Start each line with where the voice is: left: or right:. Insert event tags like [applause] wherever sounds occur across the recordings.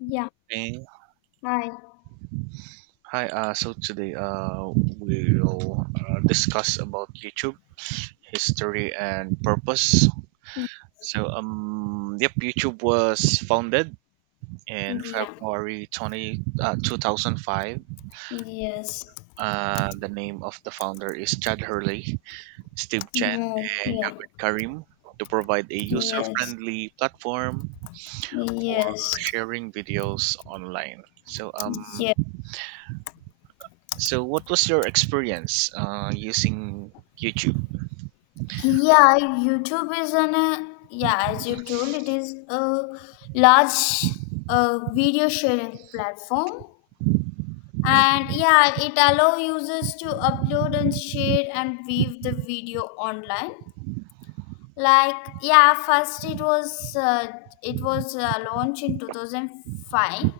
left: Yeah.
right: Hey,
left: Hi.
right: hi. So today, we'll discuss about YouTube history and purpose. YouTube was founded in
left: Yeah.
right: February 20, 2005.
left: Yes.
right: The name of the founder is Chad Hurley, Steve Chen,
left: Move.
right: and
left: Yeah.
right: Javed Karim to provide a
left: Yes.
right: user-friendly platform for
left: Yes.
right: sharing videos online. So, um,
left: Yeah.
right: so what was your experience using YouTube?
left: Yeah. YouTube is an yeah, as you told, it is a large video sharing platform,
right: Mm,
left: and yeah, it allow users to upload and share and view the video online. Like yeah, first it was launched in 2005,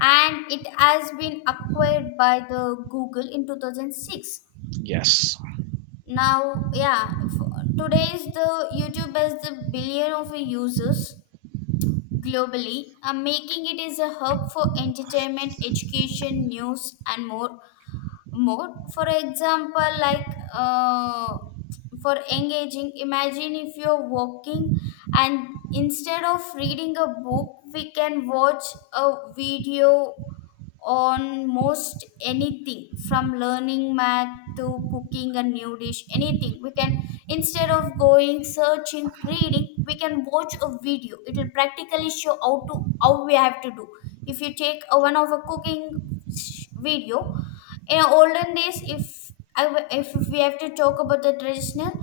left: and it has been acquired by the Google in 2006.
right: yes,
left: Now, yeah, today's the YouTube has the billion of users globally, making it is a hub for entertainment, education, news, and more. For example, like uh, for engaging, imagine if you're walking, and instead of reading a book we can watch a video on most anything, from learning math to cooking a new dish. Anything we can, instead of going, searching, reading, we can watch a video. It will practically show how we have to do. If you take a one of a cooking video, in olden days, if I w- if we have to talk about the traditional,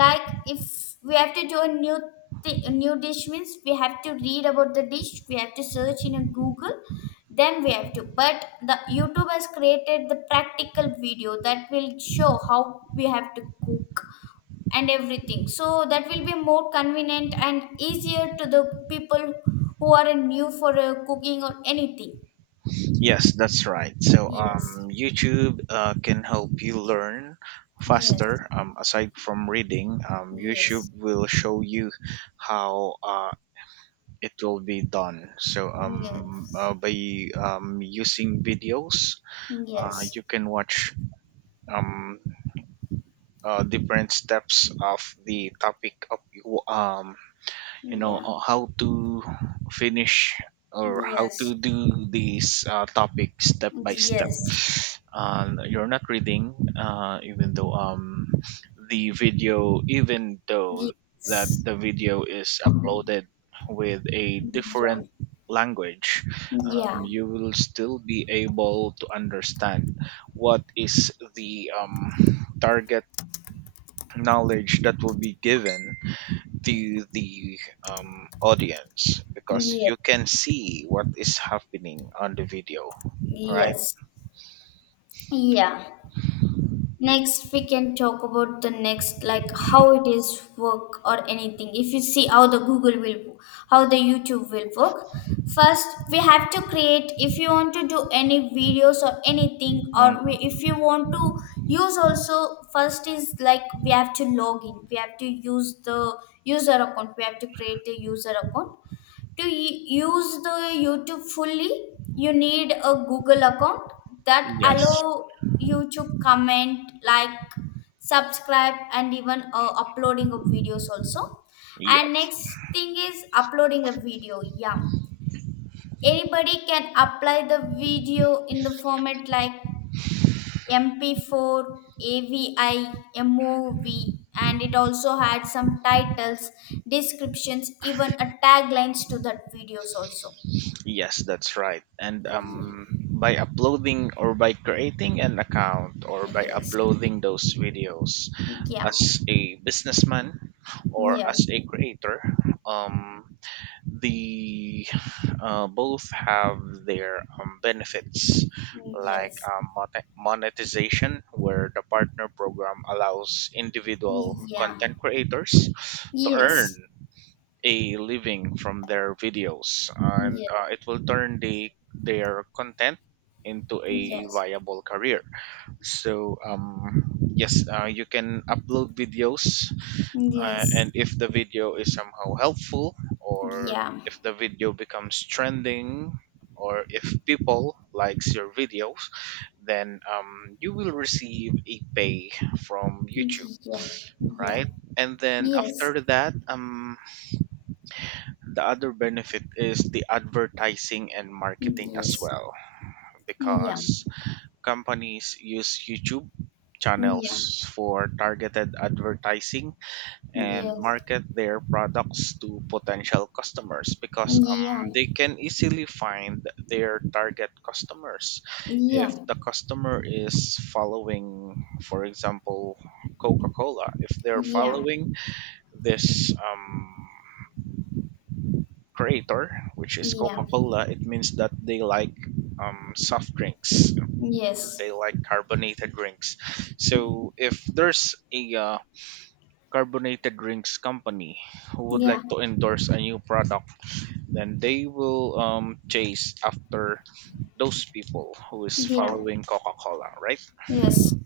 left: like if we have to do a new dish, means we have to read about the dish, we have to search in a Google, then we have to. But the YouTube has created the practical video that will show how we have to cook and everything. So that will be more convenient and easier to the people who are new for cooking or anything.
right: yes, that's right.
left: Yes.
right: YouTube can help you learn
left: Yes.
right: faster. Aside from reading, YouTube
left: Yes.
right: will show you how it will be done. So, um,
left: Yes.
right: uh, by um, using videos,
left: Yes.
right: you can watch um, different steps of the topic of you- um, you know
left: Yeah.
right: uh, how to finish or how to
left: Yes.
right: do these topics step by step.
left: Yes.
right: You're not reading, even though that
left: Yes.
right: the video is uploaded with a
left: Yeah.
right: different language. Um,
left: Yeah.
right: you will still be able to understand what is the target knowledge that will be given to the audience, because
left: Yes.
right: you can see what is happening on the video, right?
left: Yes. Yeah. Next, we can talk about the next, like how it is work or anything. If you see how the YouTube will work, first we have to create. If you want to do any videos or anything,
right: Mhm.
left: if you want to use also, first is like we have to log in. We have to use the user account. We have to create a user account to use the YouTube fully. You need a Google account that allow
right: Yes,
left: you to comment, like, subscribe, and even uploading of videos also. And
right: yes,
left: next thing is uploading a video. Yeah, anybody can apply the video in the format like MP4, avi, mov, and it also had some titles, descriptions, even a taglines to that videos also.
right: yes, that's right. And,
left: Ye-
right: by uploading or by creating an account or by
left: Yes.
right: uploading those videos
left: Yeah.
right: as a businessman or
left: Yeah.
right: as a creator, um, the both have their benefits like
left: Yes.
right: monetization, where the partner program allows individual
left: Yeah.
right: content creators to earn
left: Yes.
right: a living from their videos, and
left: Yeah.
right: it will turn their content into a
left: Yes.
right: viable career. Yes, you can upload videos,
left: Yes.
right: and if the video is somehow helpful, or
left: Yeah.
right: if the video becomes trending, or if people likes your videos, then, you will receive a pay from YouTube,
left: Yeah. Yeah.
right: right? And then
left: Yes.
right: after that, the other benefit is the advertising and marketing as
left: Yes.
right: well,
left: Yeah.
right: because companies use YouTube
left: Yeah.
right: channels for targeted advertising
left: Yes.
right: and
left: Yeah.
right: market their products to potential customers, because,
left: Yeah.
right: they can easily find their target customers.
left: Yeah.
right: If
left: Yeah.
right: the customer is following, for example, Coca-Cola, if they're
left: Yes.
right: following this, creator, which is Coca-Cola, it means that they like, soft drinks, or they like carbonated drinks. So if there's a carbonated drinks company who would like
left: Yeah.
right: to endorse a new product, then they will, chase after those people who is
left: Yeah.
right: following Coca-Cola, right?
left: Yes.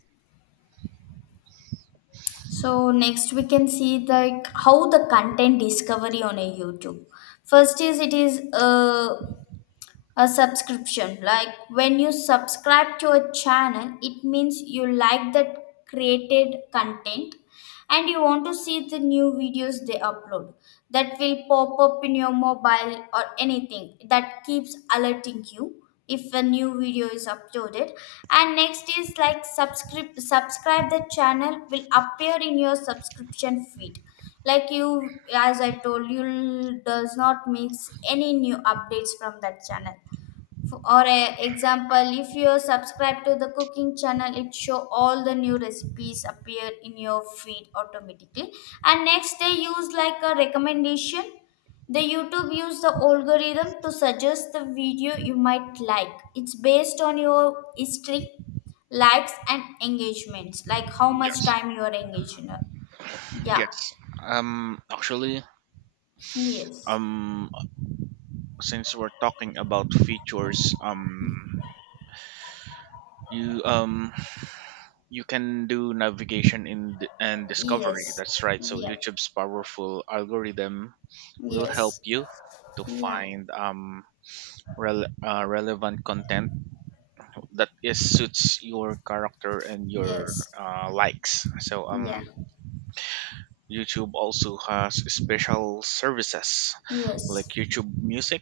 left: So next we can see like how the content discovery on a YouTube. First is, it is a subscription. Like, when you subscribe to a channel, it means you like that created content, and you want to see the new videos they upload. That will pop up in your mobile or anything, that keeps alerting you if a new video is uploaded. And next is like, subscribe the channel, will appear in your subscription feed, like, you, as I told, you does not miss any new updates from that channel. Or a example, if you subscribe to the cooking channel, it show all the new recipes appear in your feed automatically. And next they use like a recommendation. The YouTube use the algorithm to suggest the video you might like. It's based on your history, likes, and engagements, like how much
right: Yes,
left: time you are engaged in. Yeah.
right: yes, um, actually
left: Yes.
right: um since we're talking about features, um, you can do navigation in and discovery,
left: Yes.
right: that's right. So
left: Yeah.
right: YouTube's powerful algorithm will help
left: Yes.
right: you to
left: Yeah.
right: find relevant content that is suits your character and your,
left: Yes.
right: likes. So,
left: Yeah.
right: YouTube also has special services like
left: Yes.
right: YouTube Music,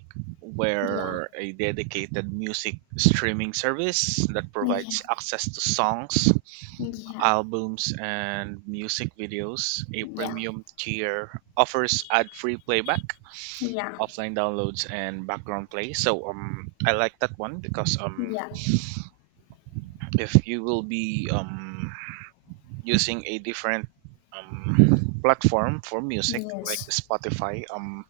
left: Yeah,
right: where a dedicated music streaming service that
left: yeah,
right: provides access to songs,
left: yeah,
right: albums, and music videos. A
left: yeah,
right: premium tier offers ad-free playback,
left: yeah,
right: offline downloads and background play. So, um, I like that one because, um,
left: yeah,
right: if you will be, um, using a different, platform for music like
left: yes,
right: Spotify. Um,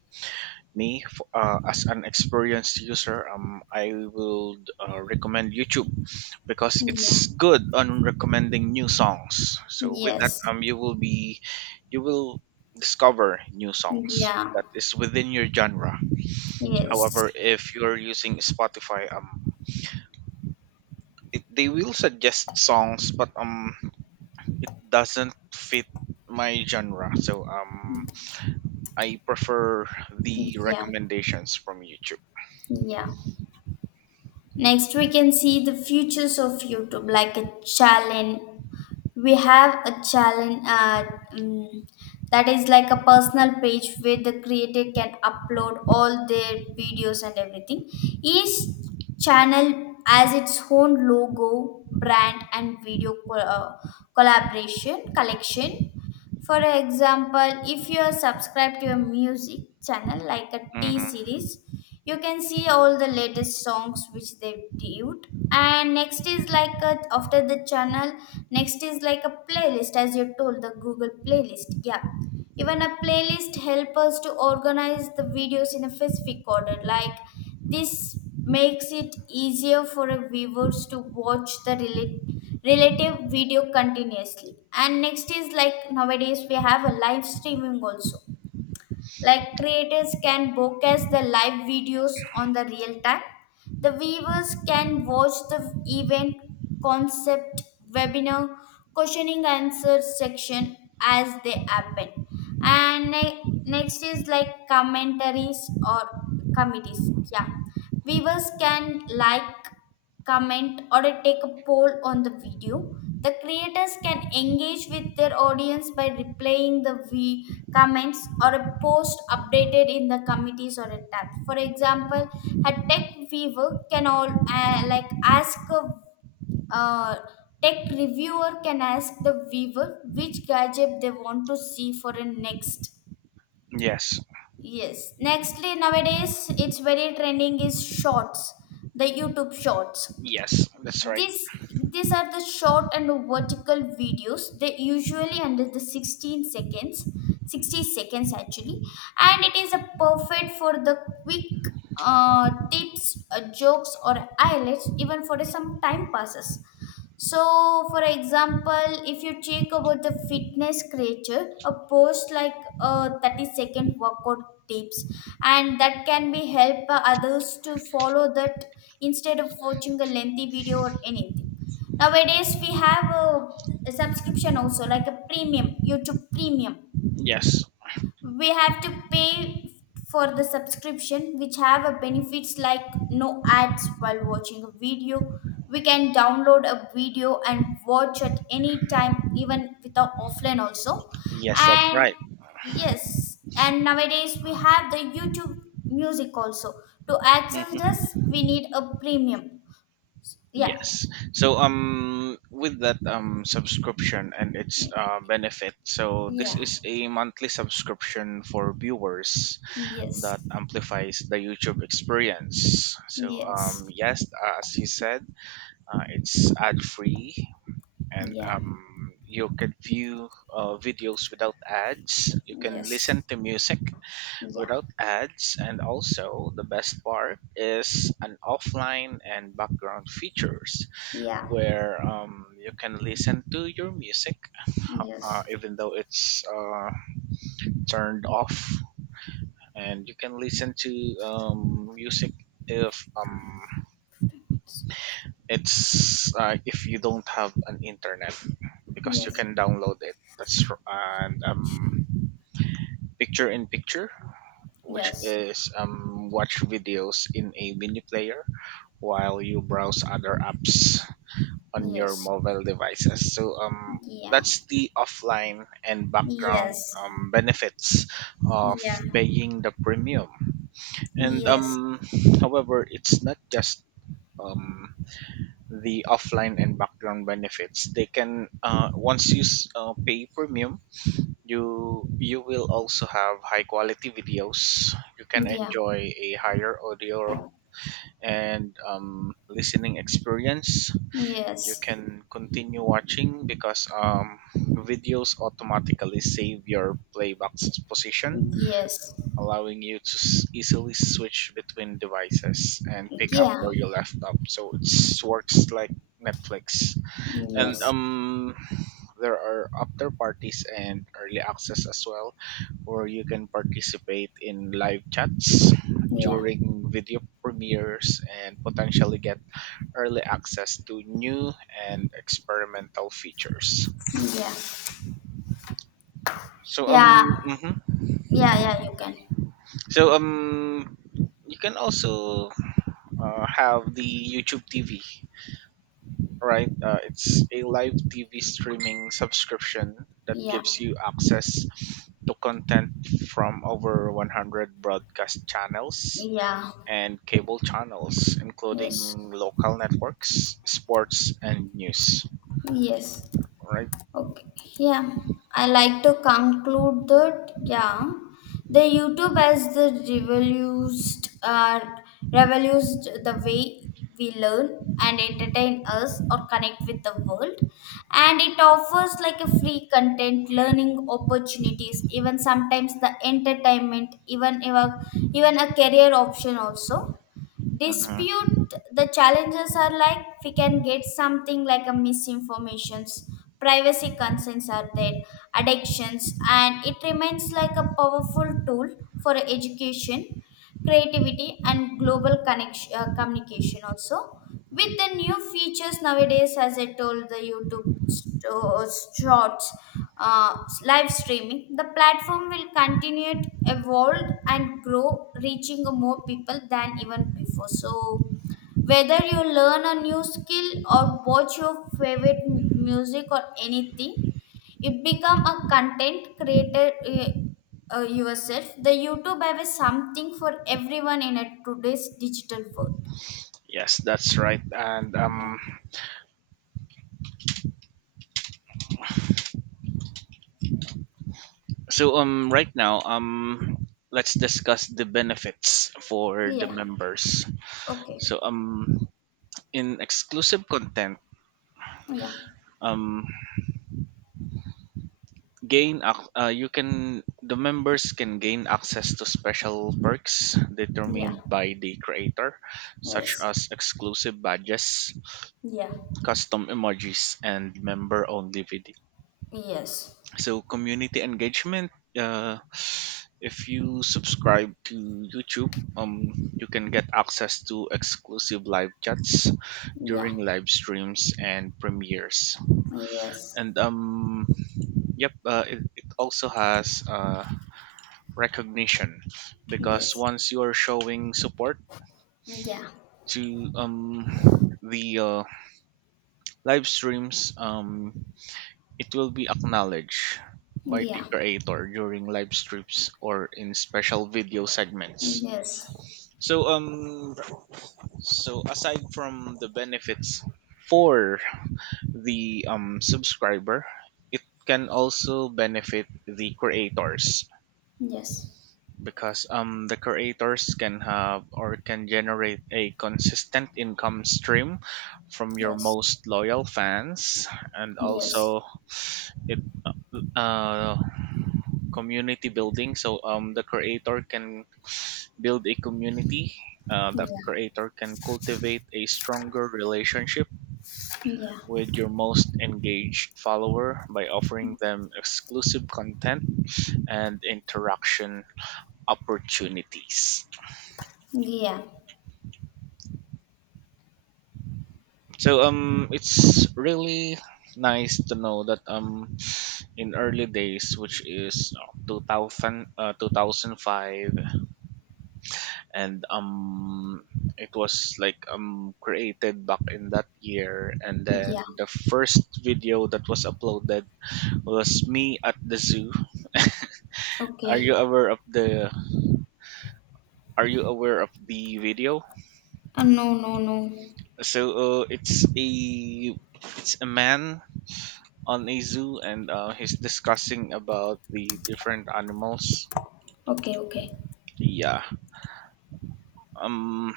right: me f- uh, as an experienced user, I would, recommend YouTube because
left: yeah,
right: it's good on recommending new songs. So with that,
left: yes,
right: you will be, you will discover new songs
left: yeah,
right: that is within your genre. However,
left: yes,
right: if you're using Spotify, it, they will suggest songs, but, it doesn't fit my genre. So, I prefer the
left: yeah,
right: recommendations from YouTube.
left: yeah. Next, we can see the futures of YouTube, like a challenge we have a challenge um, that is like a personal page where the creator can upload all their videos and everything. Each channel has its own logo, brand, and video collaboration, collection. For example, if you are subscribed to a music channel like a t
right: Hmm.
left: series you can see all the latest songs which they've debuted. And next is like after the channel, next is like a playlist, as you told, the Google playlist. Yeah, even a playlist help us to organize the videos in a specific order. Like, this makes it easier for a viewers to watch the relate relative video continuously. And next is like, nowadays we have a live streaming also, like creators can broadcast the live videos on the real time. The viewers can watch the event, concept, webinar, questioning answer section as they happen. And next is like commentaries or committees. Yeah, viewers can like comment, or a take a poll on the video. The creators can engage with their audience by replaying the comments or a post updated in the committees or a tab. For example, a tech viewer can all like ask a uh, tech reviewer can ask the viewer which gadget they want to see for a next.
right: Yes,
left: Yes. Nextly, nowadays it's very trending is shorts, the YouTube shorts.
right: yes, that's right.
left: This these are the short and vertical videos. They usually under the 16 seconds, 60 seconds actually, and it is a perfect for the quick tips, jokes, or highlights, even for some time passes. So, for example, if you check about the fitness creature, a post like a 30-second workout tips, and that can be help others to follow that instead of watching a lengthy video or anything. Nowadays, we have a subscription also, like a premium, YouTube premium.
right: Yes,
left: We have to pay for the subscription, which have a benefits like no ads while watching a video, we can download a video and watch at any time even without offline also.
right: yes, that's
left: And
right: right.
left: yes, and nowadays we have the YouTube music also. To access this,
right: Hmm.
left: we need a premium. Yeah.
right: Yes. So, with that, um, subscription and its, benefit. So this
left: Yeah.
right: is a monthly subscription for viewers that
left: Yes.
right: amplifies the YouTube experience. So,
left: Yes.
right: yes, as you said, it's ad free, and,
left: Yeah.
right: you can view, videos without ads. You can
left: Yes.
right: listen to music
left: Yeah.
right: without ads, and also the best part is an offline and background features,
left: Yeah.
right: where, you can listen to your music, uh,
left: Yes.
right: even though it's uh, turned off. And you can listen to, music if, It's if you don't have an internet, because you
left: Yes,
right: can download it. And, picture in picture, which
left: yes,
right: is, watch videos in a mini player while you browse other apps on your
left: yes,
right: mobile devices. So,
left: yeah,
right: that's the offline and background,
left: yes,
right: benefits of
left: yeah,
right: paying the premium. And,
left: yes,
right: however, it's not just, um, the offline and background benefits. They can, once you pay premium, you will also have high quality videos. You can
left: yeah,
right: enjoy a higher audio and, listening experience. You
left: yes,
right: can continue watching because, videos automatically save your playback's position,
left: yes,
right: allowing you to easily switch between devices and pick up
left: yeah,
right: where you left up. So it works like Netflix. And,
left: yes,
right: um, there are after parties and early access as well, where you can participate in live chats
left: yeah,
right: during video premieres and potentially get early access to new and experimental features. So,
left: yeah,
right: um,
left: yeah,
right: mhm.
left: yeah, yeah, you can,
right: So, um, you can also, have the YouTube TV, right? Uh, it's a live TV streaming subscription that
left: yeah,
right: gives you access to content from over 100 broadcast channels
left: yeah,
right: and cable channels,
left: yes,
right: including local networks, sports, and news.
left: yes.
right: Right.
left: Okay, yeah, I like to conclude that, yeah, the YouTube has the revolutionized the way we learn and entertain us or connect with the world. And it offers like a free content, learning opportunities, even sometimes the entertainment, even a career option also.
right: Hmm.
left: Dispute the challenges are like, we can get something like a misinformations, privacy concerns are there, addictions, and it remains like a powerful tool for education, creativity, and global connection, communication also. With the new features nowadays, as I told, the YouTube shorts, uh, live streaming, the platform will continue to evolve and grow, reaching more people than even before. So whether you learn a new skill or watch your favorite music or anything, it become a content creator yourself, the YouTube have a something for everyone in a today's digital world.
right: Yes, that's right. And,
left: Yeah.
right: so, right now, let's discuss the benefits for the
left: Yeah.
right: members.
left: Okay.
right: So, in exclusive content,
left: Yeah.
right: um, you can the members can gain access to special perks
left: Yeah.
right: determined by the creator, such
left: Yes.
right: as exclusive badges,
left: Yeah.
right: custom emojis and member only video.
left: Yes.
right: So community engagement, uh, if you subscribe to YouTube, you can get access to exclusive live chats
left: Yeah.
right: during live streams and premieres.
left: Yes.
right: And, um, yep, it also has, recognition, because
left: Yes.
right: once you're showing support
left: Yeah.
right: to, the live streams, um, it will be acknowledged by the
left: Yeah.
right: creator during live streams or in special video segments.
left: Yes.
right: So, um, so aside from the benefits for the, um, subscriber, it can also benefit the creators,
left: Yes.
right: because, um, the creators can have or can generate a consistent income stream from your
left: Yes.
right: most loyal fans. And
left: Yes.
right: also it, uh community building. So, um, the creator can build a community, that
left: Yeah.
right: creator can cultivate a stronger relationship
left: Yeah.
right: with your most engaged follower by offering them exclusive content and interaction opportunities.
left: Yeah.
right: So, it's really nice to know that, in early days, which is, 2005, and, it was like, um, created back in that year, and then
left: Yeah.
right: the first video that was uploaded was me at the zoo. [laughs] Are
left: Okay.
right: you aware of the Are you aware of the video?
left: No, no, no.
right: So uh, it's a man on a zoo, and, he's discussing about the different animals.
left: Okay, okay.
right: Yeah. Um,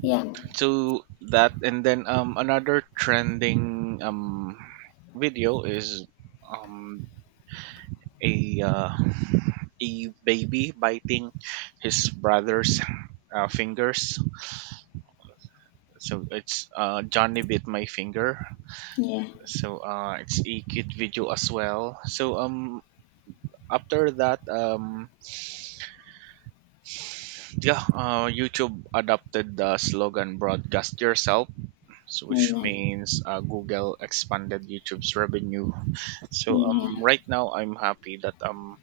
left: Yeah.
right: so that, and then, um, another trending, um, video is, um a uh, a baby biting his brother's, fingers. So it's, Johnny bit my finger.
left: Yeah,
right: So, it's a cute video as well. So, um, after that, um, yeah, YouTube adopted the slogan "Broadcast Yourself," so which
left: yeah,
right: means, Google expanded YouTube's revenue. So,
left: yeah,
right: right now, I'm happy that, um,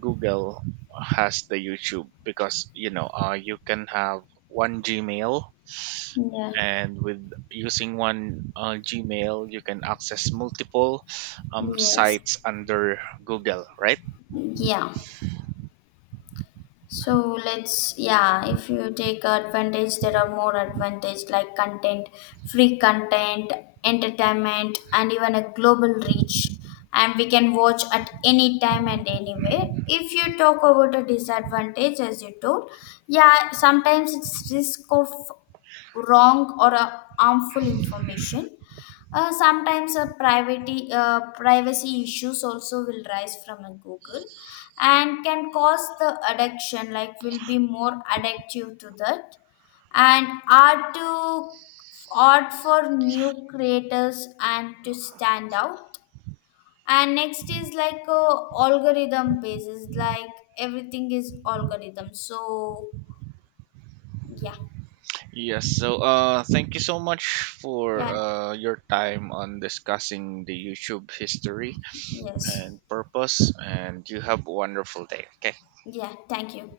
right: Google has the YouTube, because you know, you can have one Gmail,
left: yeah.
right: and with using one, Gmail, you can access multiple, um,
left: Yes.
right: sites under Google, right?
left: Yeah. So let's, yeah, if you take advantage, there are more advantage like content, free content, entertainment, and even a global reach. And we can watch at any time and anywhere. If you talk about a disadvantage, as you told, yeah, sometimes it's risk of wrong or harmful information. Sometimes a privacy issues also will rise from a Google, and can cause the addiction, like will be more addictive to that. And art for new creators and to stand out. And next is like a algorithm basis, like everything is algorithm. So yeah,
right: Yes, so, thank you so much for,
left: yeah,
right: your time on discussing the YouTube history
left: yes,
right: and purpose, and you have a wonderful day. Okay.
left: yeah. Thank you.